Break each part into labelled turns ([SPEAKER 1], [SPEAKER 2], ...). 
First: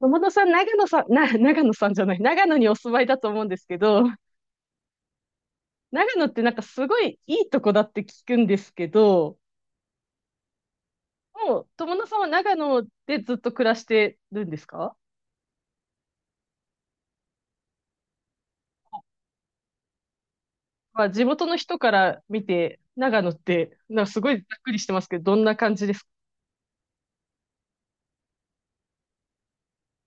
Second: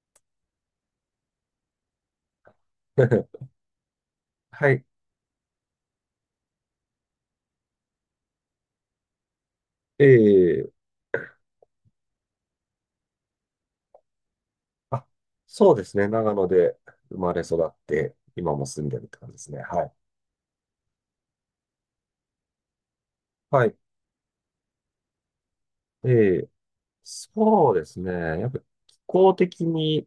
[SPEAKER 1] 友野さん、長野さん、長野さんじゃない、長野にお住まいだと思うん ですけど、
[SPEAKER 2] はい。
[SPEAKER 1] 長野ってすごいいいとこだって聞くんですけど、
[SPEAKER 2] ええ
[SPEAKER 1] もう友野さんは長野でずっと暮らしてるんですか？
[SPEAKER 2] あ、そうですね。長野で生まれ育って、今も住んでるって感じですね。はい。
[SPEAKER 1] まあ、地元の人から見て、長野っ
[SPEAKER 2] はい。
[SPEAKER 1] て、すごいざっくりしてますけど、どんな感じですか？
[SPEAKER 2] ええそうですね。やっぱ気候的に、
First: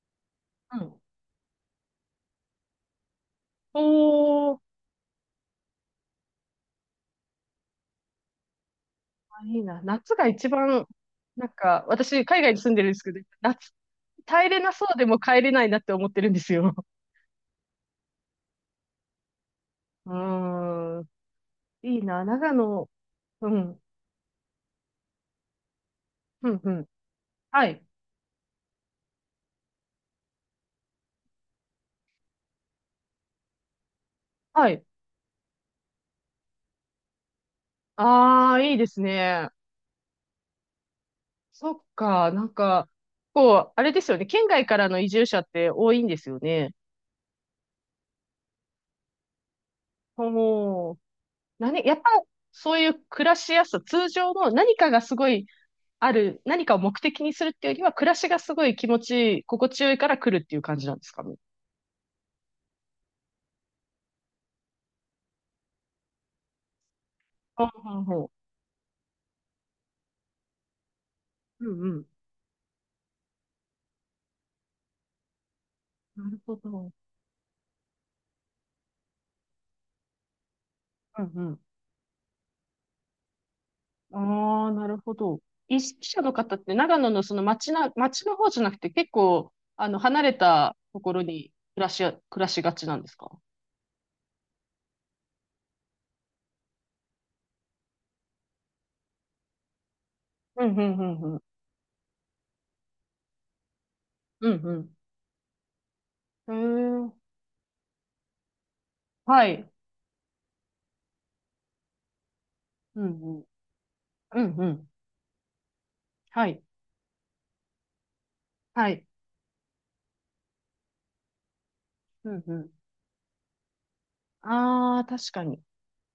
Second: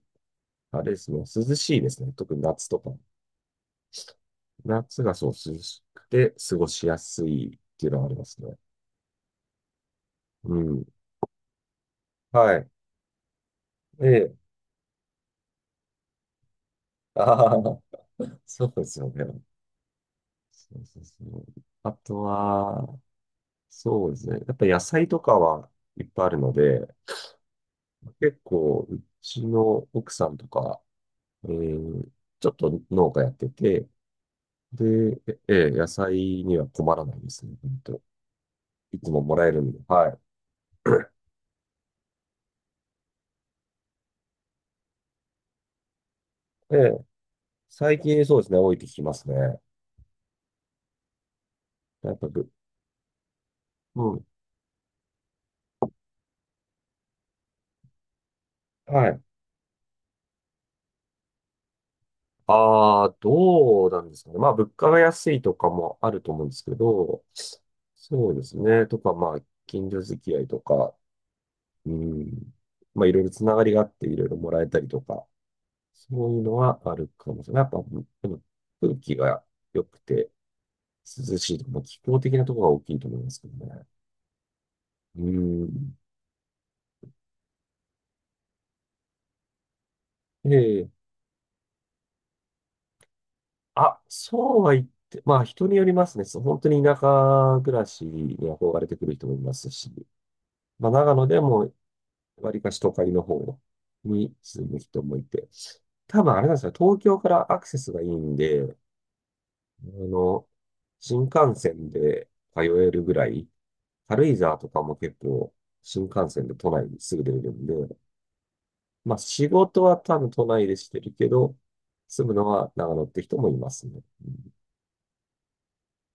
[SPEAKER 1] う
[SPEAKER 2] あれで
[SPEAKER 1] ん。
[SPEAKER 2] すね、涼しいですね。特に夏とか。
[SPEAKER 1] おー、
[SPEAKER 2] 夏がそう涼しくて過ごしやすいっていうのはありますね。
[SPEAKER 1] あ、いいな。夏が一
[SPEAKER 2] う
[SPEAKER 1] 番、
[SPEAKER 2] ん。
[SPEAKER 1] 私、海外
[SPEAKER 2] は
[SPEAKER 1] に
[SPEAKER 2] い。
[SPEAKER 1] 住んでるんですけど、夏、
[SPEAKER 2] ええ
[SPEAKER 1] 耐えれなそうでも帰れないなって思ってるんですよ。
[SPEAKER 2] ああー、そうですよね。
[SPEAKER 1] う
[SPEAKER 2] そう
[SPEAKER 1] ー
[SPEAKER 2] そう
[SPEAKER 1] ん、
[SPEAKER 2] そう。あ
[SPEAKER 1] いい
[SPEAKER 2] と
[SPEAKER 1] な、長野。
[SPEAKER 2] は、
[SPEAKER 1] うん。
[SPEAKER 2] そうですね。やっぱ野菜とかはいっぱいある
[SPEAKER 1] う
[SPEAKER 2] の
[SPEAKER 1] んう
[SPEAKER 2] で、
[SPEAKER 1] ん。はい。
[SPEAKER 2] 結構、うちの奥さんとか、えーちょっと農家やってて、
[SPEAKER 1] はい。
[SPEAKER 2] で、ええ、野菜には困らないですね、本当。
[SPEAKER 1] ああ、いいで
[SPEAKER 2] い
[SPEAKER 1] す
[SPEAKER 2] つももら
[SPEAKER 1] ね。
[SPEAKER 2] えるんで、は
[SPEAKER 1] そっか。あれですよね。県外からの移住者って多いんですよね。
[SPEAKER 2] い。ええ、最近そうですね、多いって聞きますね。
[SPEAKER 1] おー。何、やっぱ、
[SPEAKER 2] やっぱぶ、
[SPEAKER 1] そういう暮らしやすさ、通
[SPEAKER 2] うん。
[SPEAKER 1] 常の何かがすごい何かを目的にするっていうよりは、暮らしがすごい気持
[SPEAKER 2] は
[SPEAKER 1] ち
[SPEAKER 2] い。
[SPEAKER 1] いい、心地よいから来るっていう感じなんですかね。
[SPEAKER 2] ああ、どうなんですかね。まあ、物価が安いとかもあると思うんですけど、
[SPEAKER 1] ほうほう
[SPEAKER 2] そ
[SPEAKER 1] ほ
[SPEAKER 2] うですね。とか、まあ、近所付き合いとか、
[SPEAKER 1] う。うん
[SPEAKER 2] う
[SPEAKER 1] うん。
[SPEAKER 2] ん。まあ、いろいろつながりがあって、いろいろもらえたりとか、そ
[SPEAKER 1] な
[SPEAKER 2] う
[SPEAKER 1] る
[SPEAKER 2] いう
[SPEAKER 1] ほ
[SPEAKER 2] のは
[SPEAKER 1] ど。
[SPEAKER 2] あるかもしれない。やっぱ、でも空気が良くて
[SPEAKER 1] うん
[SPEAKER 2] 涼
[SPEAKER 1] う
[SPEAKER 2] しい
[SPEAKER 1] ん。
[SPEAKER 2] とか、まあ気候的なところが大きいと思いますけどね。
[SPEAKER 1] ああ、なるほ
[SPEAKER 2] う
[SPEAKER 1] ど。
[SPEAKER 2] ー
[SPEAKER 1] 意
[SPEAKER 2] ん。
[SPEAKER 1] 識者の方って長野の町の方じゃなくて結構、離れた
[SPEAKER 2] で、
[SPEAKER 1] ところに暮らしがちなんですか？
[SPEAKER 2] あ、そうは言って、まあ人によりますね。そう本当に田舎暮らしに憧れてくる人もいますし、
[SPEAKER 1] うん、う
[SPEAKER 2] まあ
[SPEAKER 1] ん、う
[SPEAKER 2] 長野
[SPEAKER 1] ん、う
[SPEAKER 2] で
[SPEAKER 1] ん。
[SPEAKER 2] も割かし都会の方に住む
[SPEAKER 1] う
[SPEAKER 2] 人もいて、多分あれなんですよ。東
[SPEAKER 1] ん、うん、へえ、
[SPEAKER 2] 京からアクセスがいいんで、
[SPEAKER 1] はい。
[SPEAKER 2] あの、新幹線で通え
[SPEAKER 1] う
[SPEAKER 2] る
[SPEAKER 1] ん
[SPEAKER 2] ぐら
[SPEAKER 1] うん。
[SPEAKER 2] い、軽井
[SPEAKER 1] う
[SPEAKER 2] 沢
[SPEAKER 1] んう
[SPEAKER 2] とか
[SPEAKER 1] ん。
[SPEAKER 2] も結構新幹
[SPEAKER 1] は
[SPEAKER 2] 線で
[SPEAKER 1] い。
[SPEAKER 2] 都内にすぐ出れるんで、
[SPEAKER 1] はい。
[SPEAKER 2] まあ仕事は多分都内でしてるけど、住
[SPEAKER 1] う
[SPEAKER 2] む
[SPEAKER 1] ん
[SPEAKER 2] の
[SPEAKER 1] うん。
[SPEAKER 2] は長野って人もいますね。
[SPEAKER 1] ああ、確かに。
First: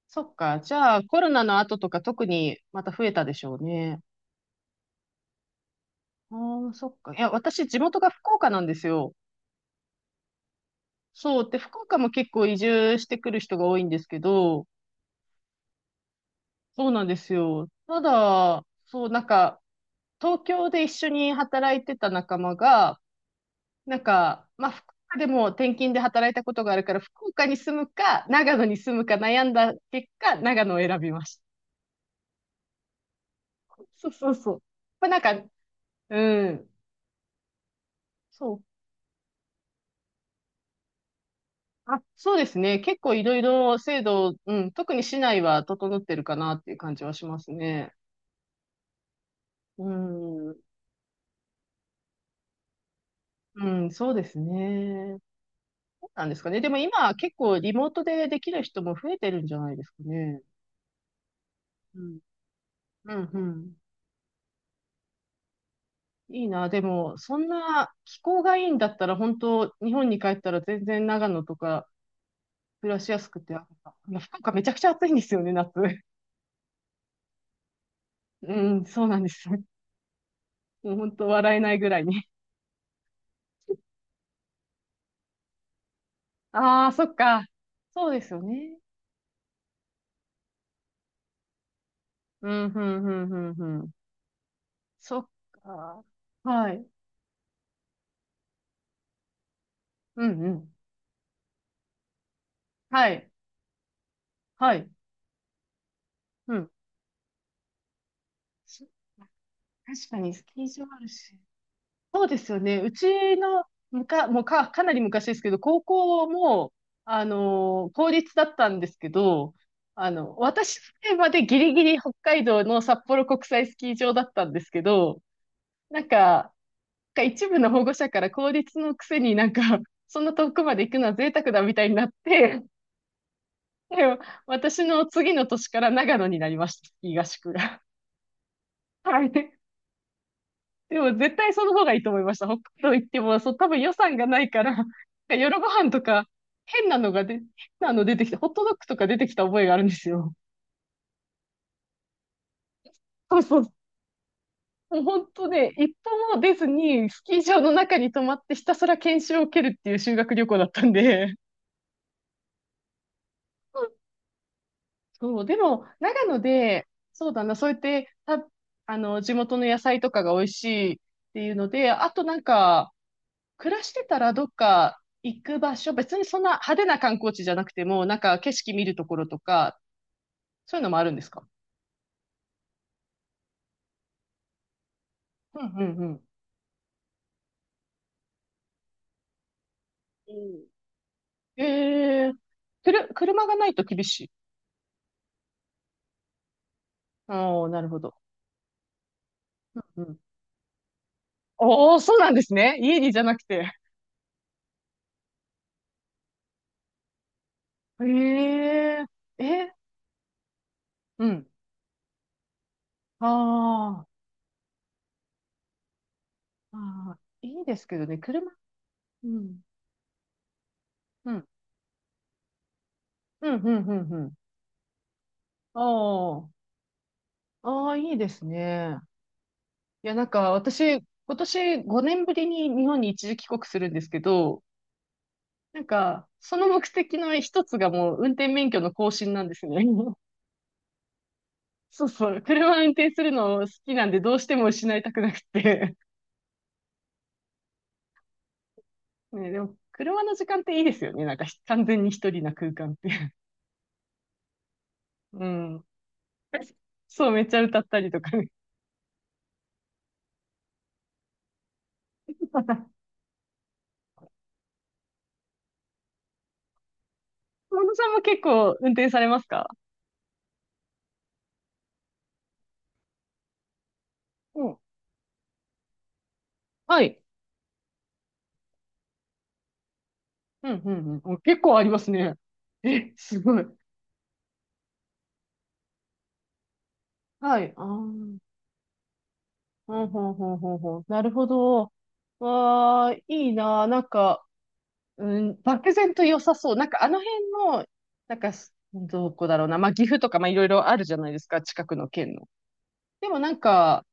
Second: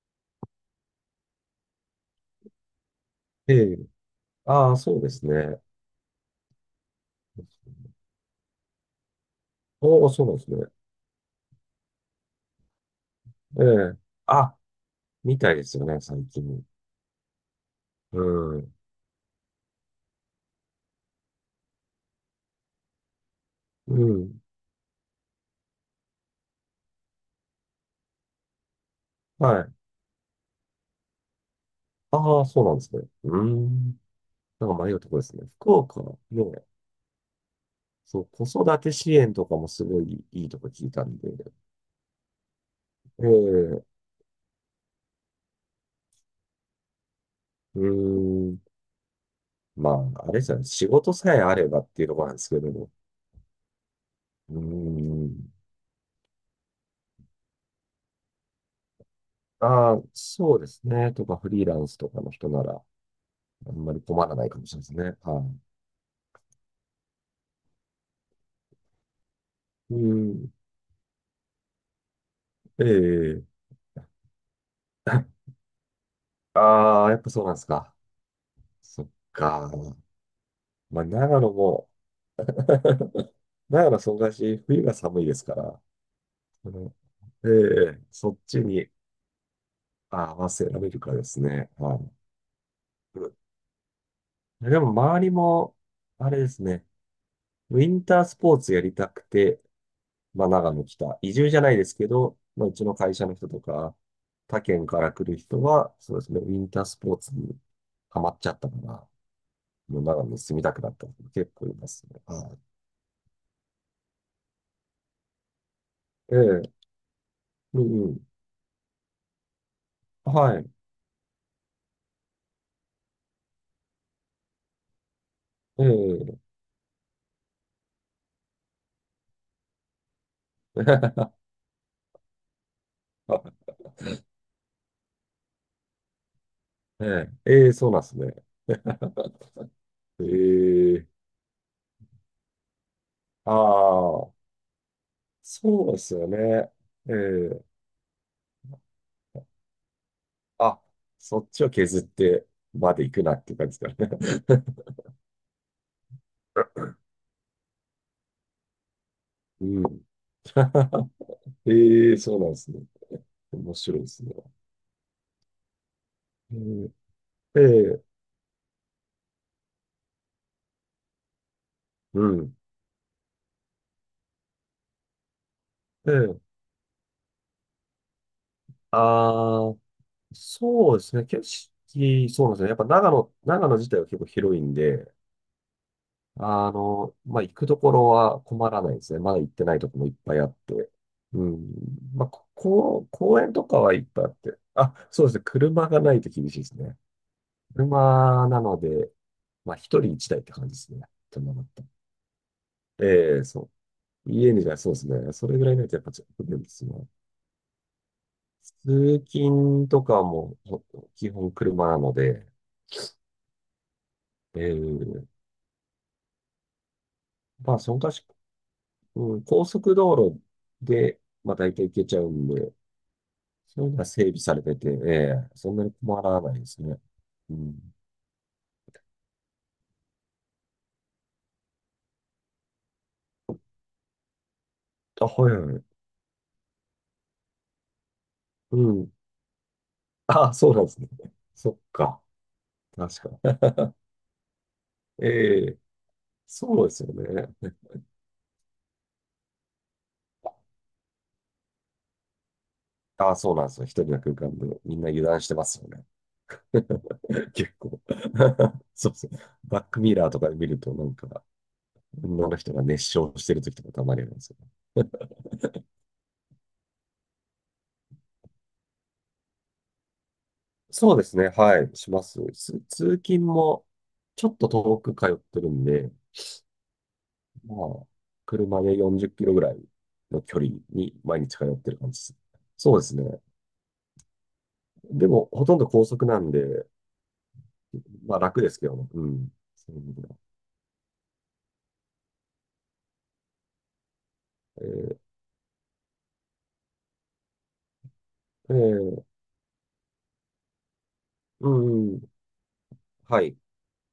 [SPEAKER 1] そっか。じゃあ、コロナの後とか特にまた増えたでし
[SPEAKER 2] え
[SPEAKER 1] ょう
[SPEAKER 2] え。
[SPEAKER 1] ね。
[SPEAKER 2] ああ、そうですね。
[SPEAKER 1] ああ、そっか。いや、私、地元が福岡なんですよ。
[SPEAKER 2] おお、そうなんですね。
[SPEAKER 1] そう。で、福岡も結構移住してくる人
[SPEAKER 2] え
[SPEAKER 1] が多いん
[SPEAKER 2] え。
[SPEAKER 1] ですけ
[SPEAKER 2] あ、
[SPEAKER 1] ど、
[SPEAKER 2] みたいですよね、最近。
[SPEAKER 1] そうなんですよ。た
[SPEAKER 2] う
[SPEAKER 1] だ、
[SPEAKER 2] ん。
[SPEAKER 1] 東京で一緒に働いてた仲間が、
[SPEAKER 2] うん。
[SPEAKER 1] 福岡でも転勤で働いたことがあるから、福岡に住むか、長野に住むか悩ん
[SPEAKER 2] は
[SPEAKER 1] だ
[SPEAKER 2] い。
[SPEAKER 1] 結果、長野を選びました。
[SPEAKER 2] ああ、そうなんですね。うーん。
[SPEAKER 1] そうそうそう。
[SPEAKER 2] なんか迷う
[SPEAKER 1] まあ、
[SPEAKER 2] とこ
[SPEAKER 1] なん
[SPEAKER 2] です
[SPEAKER 1] か、
[SPEAKER 2] ね。福岡ね、
[SPEAKER 1] うん、
[SPEAKER 2] そう、子
[SPEAKER 1] そう。
[SPEAKER 2] 育て支援とかもすごいいいとこ聞いたんで。
[SPEAKER 1] あ、そうですね。結構い
[SPEAKER 2] ええ。
[SPEAKER 1] ろいろ
[SPEAKER 2] う
[SPEAKER 1] 制度、うん、特に市内は整ってるかなっていう感じはします
[SPEAKER 2] ー
[SPEAKER 1] ね。
[SPEAKER 2] ん。
[SPEAKER 1] う
[SPEAKER 2] まあ、あれです
[SPEAKER 1] ん、
[SPEAKER 2] よね。仕事さえあればっていうところなんですけども。
[SPEAKER 1] うん、そうです
[SPEAKER 2] う
[SPEAKER 1] ね。
[SPEAKER 2] ーん。
[SPEAKER 1] なんですかね。でも今結構リモートでできる人も増えてるんじゃないです
[SPEAKER 2] あ
[SPEAKER 1] か
[SPEAKER 2] あ、
[SPEAKER 1] ね。
[SPEAKER 2] そうですね。とか、フリーランス
[SPEAKER 1] う
[SPEAKER 2] と
[SPEAKER 1] ん。
[SPEAKER 2] かの人なら、
[SPEAKER 1] うん、う
[SPEAKER 2] あん
[SPEAKER 1] ん。
[SPEAKER 2] まり困らないかもしれないですね。は
[SPEAKER 1] いいな。でも、そんな気候がいいんだったら、本当日
[SPEAKER 2] い。う
[SPEAKER 1] 本に帰った
[SPEAKER 2] ん。
[SPEAKER 1] ら全然長野とか
[SPEAKER 2] え
[SPEAKER 1] 暮らしやすく
[SPEAKER 2] え
[SPEAKER 1] て、あ、いや福岡めちゃくちゃ暑いんですよね、夏。
[SPEAKER 2] ああ、やっぱそうなんですか。
[SPEAKER 1] うん、
[SPEAKER 2] そ
[SPEAKER 1] そう
[SPEAKER 2] っ
[SPEAKER 1] なんですよ。
[SPEAKER 2] か。
[SPEAKER 1] もう
[SPEAKER 2] まあ、
[SPEAKER 1] 本当
[SPEAKER 2] 長野
[SPEAKER 1] 笑えないぐ
[SPEAKER 2] も、
[SPEAKER 1] らいに。
[SPEAKER 2] 長野そんなし、冬が寒いですから、そ
[SPEAKER 1] ああ、
[SPEAKER 2] の
[SPEAKER 1] そっか。
[SPEAKER 2] ええ
[SPEAKER 1] そうで
[SPEAKER 2] そ
[SPEAKER 1] す
[SPEAKER 2] っ
[SPEAKER 1] よ
[SPEAKER 2] ち
[SPEAKER 1] ね。
[SPEAKER 2] に合わせられるかですね。はい。
[SPEAKER 1] うん、うん、う
[SPEAKER 2] うん
[SPEAKER 1] ん、うん、うん。
[SPEAKER 2] でも、
[SPEAKER 1] そ
[SPEAKER 2] 周
[SPEAKER 1] っ
[SPEAKER 2] りも、
[SPEAKER 1] か。
[SPEAKER 2] あれです
[SPEAKER 1] は
[SPEAKER 2] ね。
[SPEAKER 1] い。
[SPEAKER 2] ウィンタースポーツやりたくて、
[SPEAKER 1] うん、
[SPEAKER 2] ま
[SPEAKER 1] う
[SPEAKER 2] あ、長
[SPEAKER 1] ん。
[SPEAKER 2] 野来た。移住じゃないですけど、まあ、うちの
[SPEAKER 1] は
[SPEAKER 2] 会社
[SPEAKER 1] い。
[SPEAKER 2] の人とか、他
[SPEAKER 1] は
[SPEAKER 2] 県
[SPEAKER 1] い。
[SPEAKER 2] から来る人は、そうですね、ウ
[SPEAKER 1] う
[SPEAKER 2] ィン
[SPEAKER 1] ん。
[SPEAKER 2] タースポーツにハマっちゃったから、もう
[SPEAKER 1] 確か
[SPEAKER 2] 長野
[SPEAKER 1] に
[SPEAKER 2] に
[SPEAKER 1] ス
[SPEAKER 2] 住み
[SPEAKER 1] キー
[SPEAKER 2] たく
[SPEAKER 1] 場
[SPEAKER 2] なっ
[SPEAKER 1] あ
[SPEAKER 2] た
[SPEAKER 1] る
[SPEAKER 2] 人
[SPEAKER 1] し。
[SPEAKER 2] 結構いますね。
[SPEAKER 1] そうです
[SPEAKER 2] は
[SPEAKER 1] よね。うちのむか、もうか、かなり昔ですけど、高校
[SPEAKER 2] い。え
[SPEAKER 1] も、
[SPEAKER 2] え、うんう
[SPEAKER 1] 公
[SPEAKER 2] ん。
[SPEAKER 1] 立だったんですけど、
[SPEAKER 2] はい。
[SPEAKER 1] 私のまでギリギリ北海道の札幌国際スキー場だったんですけど、
[SPEAKER 2] え
[SPEAKER 1] なんか、
[SPEAKER 2] え、
[SPEAKER 1] なんか一部の保護者から公立のくせになんか、そんな遠くまで行くのは贅沢だみたいになって、でも私の次の年から長野になりました、ス
[SPEAKER 2] え
[SPEAKER 1] キー合宿
[SPEAKER 2] え、ええ、
[SPEAKER 1] が。
[SPEAKER 2] そうなんですね。
[SPEAKER 1] はい。
[SPEAKER 2] え
[SPEAKER 1] で
[SPEAKER 2] え、
[SPEAKER 1] も絶対その方がいいと思いました。北海道行っても、そ
[SPEAKER 2] あ
[SPEAKER 1] う、多分予算がな
[SPEAKER 2] あ、
[SPEAKER 1] いから、夜ご
[SPEAKER 2] そ
[SPEAKER 1] 飯
[SPEAKER 2] うで
[SPEAKER 1] と
[SPEAKER 2] すよ
[SPEAKER 1] か、
[SPEAKER 2] ね。え
[SPEAKER 1] 変
[SPEAKER 2] え、
[SPEAKER 1] なの出てきて、ホットドッグとか出てきた覚えがあるんですよ。
[SPEAKER 2] あ、そっちを削ってまで行くな
[SPEAKER 1] そう
[SPEAKER 2] ってい
[SPEAKER 1] そ
[SPEAKER 2] う感
[SPEAKER 1] う。
[SPEAKER 2] じですかね。
[SPEAKER 1] もう本当ね、一歩も出ず に、スキー場の中に泊まってひたすら研修を受け
[SPEAKER 2] う
[SPEAKER 1] るっていう
[SPEAKER 2] ん。
[SPEAKER 1] 修学旅行だったん で。
[SPEAKER 2] ええそうなんですね。面白いですね。
[SPEAKER 1] そう、でも、長野で、そうだな、
[SPEAKER 2] ええ
[SPEAKER 1] そうやっ
[SPEAKER 2] え
[SPEAKER 1] て、
[SPEAKER 2] え
[SPEAKER 1] た、あの、地元の野菜とかが美味しいっていうので、あ
[SPEAKER 2] う
[SPEAKER 1] と
[SPEAKER 2] ん。
[SPEAKER 1] 暮らしてたらどっか行く場所、別に
[SPEAKER 2] え
[SPEAKER 1] そんな
[SPEAKER 2] え
[SPEAKER 1] 派手な観光地じゃなくても、なんか景色見るところと
[SPEAKER 2] ああ
[SPEAKER 1] か、そういうの
[SPEAKER 2] そう
[SPEAKER 1] も
[SPEAKER 2] で
[SPEAKER 1] ある
[SPEAKER 2] す
[SPEAKER 1] んで
[SPEAKER 2] ね。
[SPEAKER 1] す
[SPEAKER 2] 景
[SPEAKER 1] か？
[SPEAKER 2] 色、そうですね。やっぱ長野、長野自体は結構広いんで、
[SPEAKER 1] うんうんう
[SPEAKER 2] あの、まあ、行くところは困らないですね。まだ行ってないところもいっぱ
[SPEAKER 1] ん。
[SPEAKER 2] いあっ
[SPEAKER 1] ん。
[SPEAKER 2] て。う
[SPEAKER 1] え
[SPEAKER 2] ん。まあ、
[SPEAKER 1] えー、
[SPEAKER 2] ここ、公
[SPEAKER 1] 車
[SPEAKER 2] 園
[SPEAKER 1] が
[SPEAKER 2] と
[SPEAKER 1] ない
[SPEAKER 2] か
[SPEAKER 1] と
[SPEAKER 2] はい
[SPEAKER 1] 厳
[SPEAKER 2] っぱ
[SPEAKER 1] し
[SPEAKER 2] いあ
[SPEAKER 1] い。
[SPEAKER 2] って。あ、そうですね。車がないと厳しいですね。
[SPEAKER 1] おー、なるほど。
[SPEAKER 2] 車なので、まあ、
[SPEAKER 1] う
[SPEAKER 2] 一
[SPEAKER 1] んう
[SPEAKER 2] 人
[SPEAKER 1] ん。
[SPEAKER 2] 一台って感じですね。車だったら
[SPEAKER 1] おー、そうなんですね。家にじゃな
[SPEAKER 2] え
[SPEAKER 1] く
[SPEAKER 2] えそ
[SPEAKER 1] て。
[SPEAKER 2] う家にじゃそうですね。それぐらいないとやっぱちょっと不便ですね。
[SPEAKER 1] ええ
[SPEAKER 2] 通
[SPEAKER 1] ー、え、
[SPEAKER 2] 勤とかも
[SPEAKER 1] う
[SPEAKER 2] 基
[SPEAKER 1] ん。
[SPEAKER 2] 本車なので、
[SPEAKER 1] あー、
[SPEAKER 2] えー、
[SPEAKER 1] あー、いい
[SPEAKER 2] ま
[SPEAKER 1] で
[SPEAKER 2] あ、
[SPEAKER 1] す
[SPEAKER 2] そ
[SPEAKER 1] け
[SPEAKER 2] の
[SPEAKER 1] ど
[SPEAKER 2] か
[SPEAKER 1] ね、
[SPEAKER 2] し、
[SPEAKER 1] 車。う
[SPEAKER 2] うん、
[SPEAKER 1] ん。
[SPEAKER 2] 高速道路で、
[SPEAKER 1] うん。
[SPEAKER 2] まあ、大体行けちゃうんで、
[SPEAKER 1] うん、う
[SPEAKER 2] そ
[SPEAKER 1] ん、
[SPEAKER 2] ういう
[SPEAKER 1] う
[SPEAKER 2] のが
[SPEAKER 1] ん、う
[SPEAKER 2] 整
[SPEAKER 1] ん。
[SPEAKER 2] 備されてて、ええそんなに困ら
[SPEAKER 1] あ
[SPEAKER 2] ないですね。う
[SPEAKER 1] あ、あ
[SPEAKER 2] ん。
[SPEAKER 1] あ、いいですね。いや、なんか私、今年5年ぶりに日本に一時帰国するんですけど、
[SPEAKER 2] あ、はいは
[SPEAKER 1] な
[SPEAKER 2] い。
[SPEAKER 1] んか、その目的の一つがもう運転免
[SPEAKER 2] う
[SPEAKER 1] 許の更
[SPEAKER 2] ん。
[SPEAKER 1] 新なんですね。
[SPEAKER 2] あ、そうなんですね。そっ
[SPEAKER 1] そう
[SPEAKER 2] か。
[SPEAKER 1] そう。車運転す
[SPEAKER 2] 確
[SPEAKER 1] る
[SPEAKER 2] か。
[SPEAKER 1] の好きなんでどうしても失いたく
[SPEAKER 2] え
[SPEAKER 1] なく
[SPEAKER 2] え
[SPEAKER 1] て。
[SPEAKER 2] そうですよね。
[SPEAKER 1] ね、でも、車の時間っていいですよね。なんかひ完全に一人な空間って。
[SPEAKER 2] あ、そうなんですよ。一人の空間でみんな油 断
[SPEAKER 1] う
[SPEAKER 2] してます
[SPEAKER 1] ん。
[SPEAKER 2] よね。
[SPEAKER 1] そう、めっちゃ
[SPEAKER 2] 結
[SPEAKER 1] 歌った
[SPEAKER 2] 構
[SPEAKER 1] りとかね。
[SPEAKER 2] そうそう。バックミラーとかで見ると、なんか、女の人が 熱唱してる時とかたまにありますよね。
[SPEAKER 1] 小野さんも結構運転されますか？
[SPEAKER 2] そうですね。はい。します。通勤も、ちょっ
[SPEAKER 1] う
[SPEAKER 2] と
[SPEAKER 1] ん。
[SPEAKER 2] 遠く通ってるんで、
[SPEAKER 1] はい。
[SPEAKER 2] まあ、車で40キロぐらいの距
[SPEAKER 1] う
[SPEAKER 2] 離
[SPEAKER 1] ん、うん、
[SPEAKER 2] に
[SPEAKER 1] うん。お、
[SPEAKER 2] 毎日
[SPEAKER 1] 結
[SPEAKER 2] 通
[SPEAKER 1] 構
[SPEAKER 2] っ
[SPEAKER 1] あり
[SPEAKER 2] て
[SPEAKER 1] ま
[SPEAKER 2] る
[SPEAKER 1] す
[SPEAKER 2] 感じで
[SPEAKER 1] ね。
[SPEAKER 2] す。そうで
[SPEAKER 1] え、
[SPEAKER 2] す
[SPEAKER 1] す
[SPEAKER 2] ね。
[SPEAKER 1] ごい。
[SPEAKER 2] でも、ほとんど高速なんで、
[SPEAKER 1] はい。あ
[SPEAKER 2] まあ
[SPEAKER 1] あ。
[SPEAKER 2] 楽ですけどね。うん。そ
[SPEAKER 1] う
[SPEAKER 2] ういう意
[SPEAKER 1] ん、
[SPEAKER 2] 味では
[SPEAKER 1] ほんほんほんほん。なるほど。わあ、いいなあ。
[SPEAKER 2] え
[SPEAKER 1] うん、漠然と良さそう。なんかあの辺の、
[SPEAKER 2] ーえ
[SPEAKER 1] ど
[SPEAKER 2] ー
[SPEAKER 1] こだろうな。まあ、岐阜とか、まあ、いろいろあるじゃないですか。
[SPEAKER 2] う
[SPEAKER 1] 近くの
[SPEAKER 2] んうん。
[SPEAKER 1] 県の。でも
[SPEAKER 2] は
[SPEAKER 1] な
[SPEAKER 2] い。
[SPEAKER 1] んか、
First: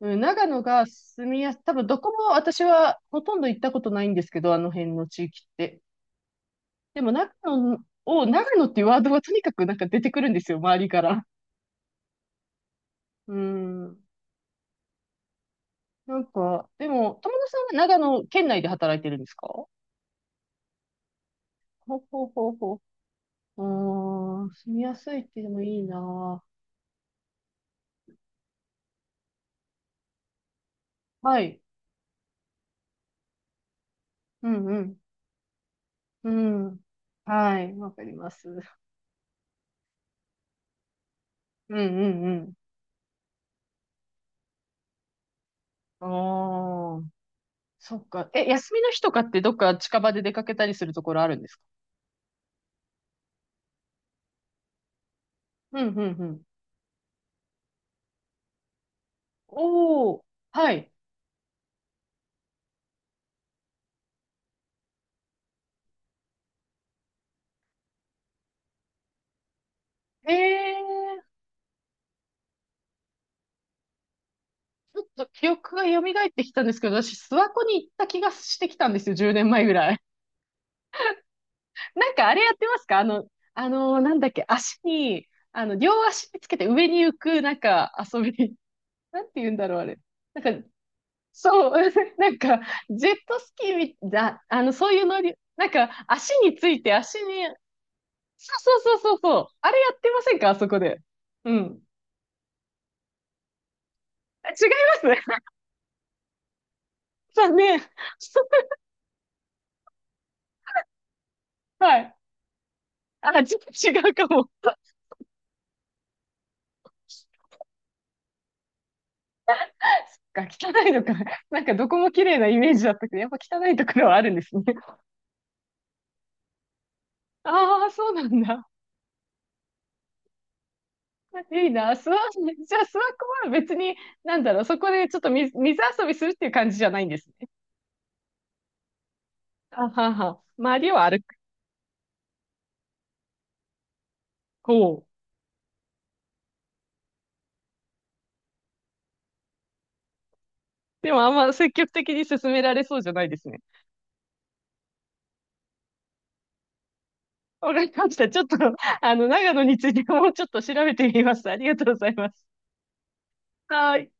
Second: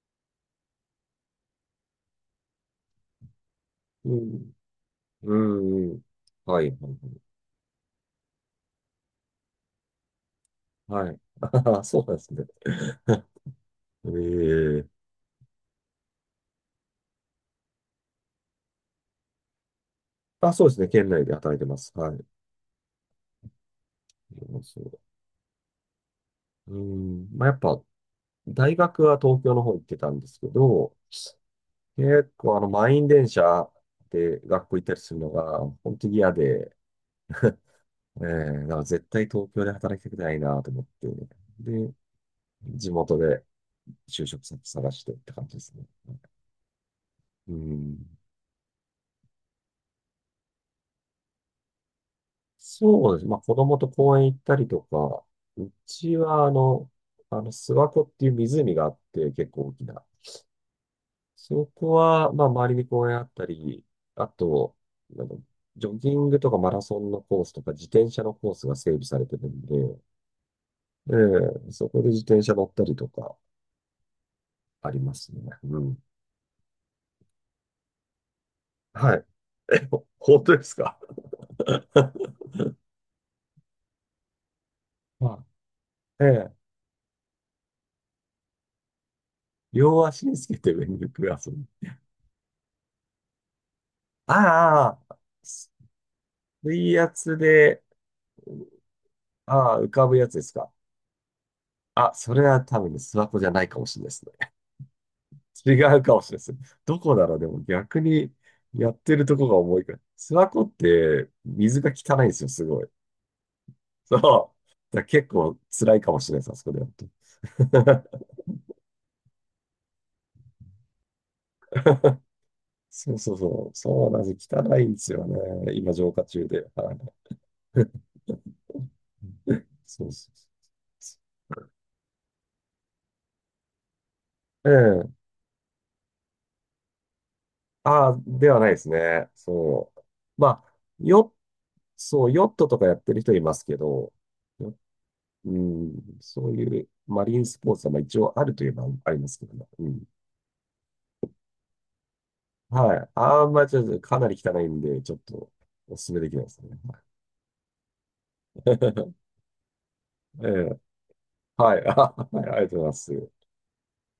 [SPEAKER 1] うん、長野が住みやす、多分どこも私はほとんど行ったことないん
[SPEAKER 2] う
[SPEAKER 1] ですけ
[SPEAKER 2] ん。
[SPEAKER 1] ど、あの辺の地
[SPEAKER 2] う
[SPEAKER 1] 域って。
[SPEAKER 2] んうん。はい。は
[SPEAKER 1] でも
[SPEAKER 2] い
[SPEAKER 1] 長野っていうワードはとにかくなんか出てくるんですよ、周りか
[SPEAKER 2] はい。
[SPEAKER 1] ら。
[SPEAKER 2] ああ、そうなんですね。
[SPEAKER 1] うん。
[SPEAKER 2] ええ
[SPEAKER 1] なんか、でも、友野さんは長野県内で働いてるんですか？ほ
[SPEAKER 2] あ、そうですね。県内で働いてます。
[SPEAKER 1] う
[SPEAKER 2] は
[SPEAKER 1] ほ
[SPEAKER 2] い。
[SPEAKER 1] うほうほう。ああ、住
[SPEAKER 2] そ
[SPEAKER 1] みや
[SPEAKER 2] う。
[SPEAKER 1] すいってでもいいな。
[SPEAKER 2] うん。まあ、やっぱ、大学は東京の方行ってたんですけど、
[SPEAKER 1] はい。
[SPEAKER 2] 結構あの、満員電車で
[SPEAKER 1] うん
[SPEAKER 2] 学校
[SPEAKER 1] う
[SPEAKER 2] 行ったり
[SPEAKER 1] ん。
[SPEAKER 2] するのが、本当に
[SPEAKER 1] う
[SPEAKER 2] 嫌で、
[SPEAKER 1] ん。はい。わかり
[SPEAKER 2] え
[SPEAKER 1] ます。う
[SPEAKER 2] え
[SPEAKER 1] ん
[SPEAKER 2] だから絶対東京で働きたくないなと思って、
[SPEAKER 1] う
[SPEAKER 2] で、
[SPEAKER 1] ん
[SPEAKER 2] 地元で就職先探してって感じですね。
[SPEAKER 1] うん。ああ、
[SPEAKER 2] う
[SPEAKER 1] そ
[SPEAKER 2] ん。
[SPEAKER 1] っか。え、休みの日とかってどっか近場で出かけたりするところあるんですか？
[SPEAKER 2] そうです。まあ、子供と公園行ったりとか、う
[SPEAKER 1] うんうん
[SPEAKER 2] ち
[SPEAKER 1] うん。
[SPEAKER 2] は、あの、諏訪湖っていう湖があって、結構大きな。
[SPEAKER 1] おお、はい。
[SPEAKER 2] そこは、まあ、周りに公園あったり、あと、なんか、ジョギングとかマラソンのコースとか、自転車のコースが整備されてるんで、え
[SPEAKER 1] ええ、
[SPEAKER 2] えそこで自転車乗ったりとか、あ
[SPEAKER 1] ち
[SPEAKER 2] り
[SPEAKER 1] ょっ
[SPEAKER 2] ま
[SPEAKER 1] と
[SPEAKER 2] すね。
[SPEAKER 1] 記憶
[SPEAKER 2] う
[SPEAKER 1] が蘇
[SPEAKER 2] ん。
[SPEAKER 1] ってきたんですけど、私、諏訪湖に行った気がしてきたんですよ、
[SPEAKER 2] はい。
[SPEAKER 1] 10年前ぐらい。
[SPEAKER 2] 本当ですか
[SPEAKER 1] なんかあれやってますか？あのなんだっけ、足に、
[SPEAKER 2] は
[SPEAKER 1] あの、両足につ
[SPEAKER 2] い。え
[SPEAKER 1] けて
[SPEAKER 2] え
[SPEAKER 1] 上に浮く、なんか遊び、なんて言うんだろう、あれ。
[SPEAKER 2] 両足につ
[SPEAKER 1] な
[SPEAKER 2] け
[SPEAKER 1] んか、
[SPEAKER 2] て上に浮く遊び。
[SPEAKER 1] そう、なんか、ジェットスキーみだ、あの、そう
[SPEAKER 2] あ
[SPEAKER 1] いう
[SPEAKER 2] あ、
[SPEAKER 1] 乗り、なんか、足について、
[SPEAKER 2] 水
[SPEAKER 1] 足
[SPEAKER 2] 圧
[SPEAKER 1] に、
[SPEAKER 2] で、
[SPEAKER 1] そうそうそうそう、そう、あ
[SPEAKER 2] あ
[SPEAKER 1] れ
[SPEAKER 2] あ、
[SPEAKER 1] や
[SPEAKER 2] 浮
[SPEAKER 1] っ
[SPEAKER 2] か
[SPEAKER 1] て
[SPEAKER 2] ぶ
[SPEAKER 1] ま
[SPEAKER 2] やつ
[SPEAKER 1] せん
[SPEAKER 2] で
[SPEAKER 1] か、
[SPEAKER 2] す
[SPEAKER 1] あそ
[SPEAKER 2] か。
[SPEAKER 1] こで。うん。
[SPEAKER 2] あ、それは多分ね、諏訪湖じゃないかもしれないですね。
[SPEAKER 1] あ、違います。
[SPEAKER 2] 違うかもしれないですね。どこだ ろう、で
[SPEAKER 1] 残
[SPEAKER 2] も
[SPEAKER 1] 念。
[SPEAKER 2] 逆にやってるとこが重いから。諏訪湖って水が
[SPEAKER 1] はい。
[SPEAKER 2] 汚いんですよ、すごい。
[SPEAKER 1] あ、ちょっと違う
[SPEAKER 2] そ
[SPEAKER 1] かも。
[SPEAKER 2] う。だから結構辛いかもしれないです、あそこでやると。
[SPEAKER 1] そ っか、汚いのか。なんかどこも綺麗なイメージだった
[SPEAKER 2] そ
[SPEAKER 1] けど、
[SPEAKER 2] う
[SPEAKER 1] やっ
[SPEAKER 2] そ
[SPEAKER 1] ぱ
[SPEAKER 2] う
[SPEAKER 1] 汚
[SPEAKER 2] そ
[SPEAKER 1] い
[SPEAKER 2] う。
[SPEAKER 1] ところ
[SPEAKER 2] そう
[SPEAKER 1] は
[SPEAKER 2] な
[SPEAKER 1] あ
[SPEAKER 2] ん
[SPEAKER 1] るん
[SPEAKER 2] で
[SPEAKER 1] で
[SPEAKER 2] す。
[SPEAKER 1] すね。
[SPEAKER 2] 汚いんですよね。今、浄化中で。はい
[SPEAKER 1] ああ、そうなん だ。
[SPEAKER 2] そうそうそ
[SPEAKER 1] いいな。じゃあスワコは別に、なんだろう、
[SPEAKER 2] う。う
[SPEAKER 1] そこでち
[SPEAKER 2] ん。
[SPEAKER 1] ょっと水、水遊びするっていう感じじゃないんです。
[SPEAKER 2] ああ、ではないですね。
[SPEAKER 1] あ
[SPEAKER 2] そう。
[SPEAKER 1] はは。
[SPEAKER 2] まあ、
[SPEAKER 1] 周りを歩
[SPEAKER 2] ヨ
[SPEAKER 1] く。
[SPEAKER 2] ッ、そう、ヨットとかやってる人いますけど、う
[SPEAKER 1] ほう。
[SPEAKER 2] うん、そういうマリンスポーツはまあ一応あるといえばありますけどね。うん。
[SPEAKER 1] でもあんま積極的に進められ
[SPEAKER 2] は
[SPEAKER 1] そうじ
[SPEAKER 2] い。
[SPEAKER 1] ゃないで
[SPEAKER 2] あ
[SPEAKER 1] す
[SPEAKER 2] ん
[SPEAKER 1] ね。
[SPEAKER 2] まりちょっとかなり汚いんで、ちょっとお勧めできないですね。
[SPEAKER 1] わかりました。ちょっと、あ の、長野についてもうちょ
[SPEAKER 2] え
[SPEAKER 1] っと調
[SPEAKER 2] え
[SPEAKER 1] べてみます。ありが
[SPEAKER 2] は
[SPEAKER 1] と
[SPEAKER 2] い。
[SPEAKER 1] う
[SPEAKER 2] あ
[SPEAKER 1] ござ
[SPEAKER 2] は
[SPEAKER 1] いま
[SPEAKER 2] い
[SPEAKER 1] す。
[SPEAKER 2] ありがとうございます。
[SPEAKER 1] はい。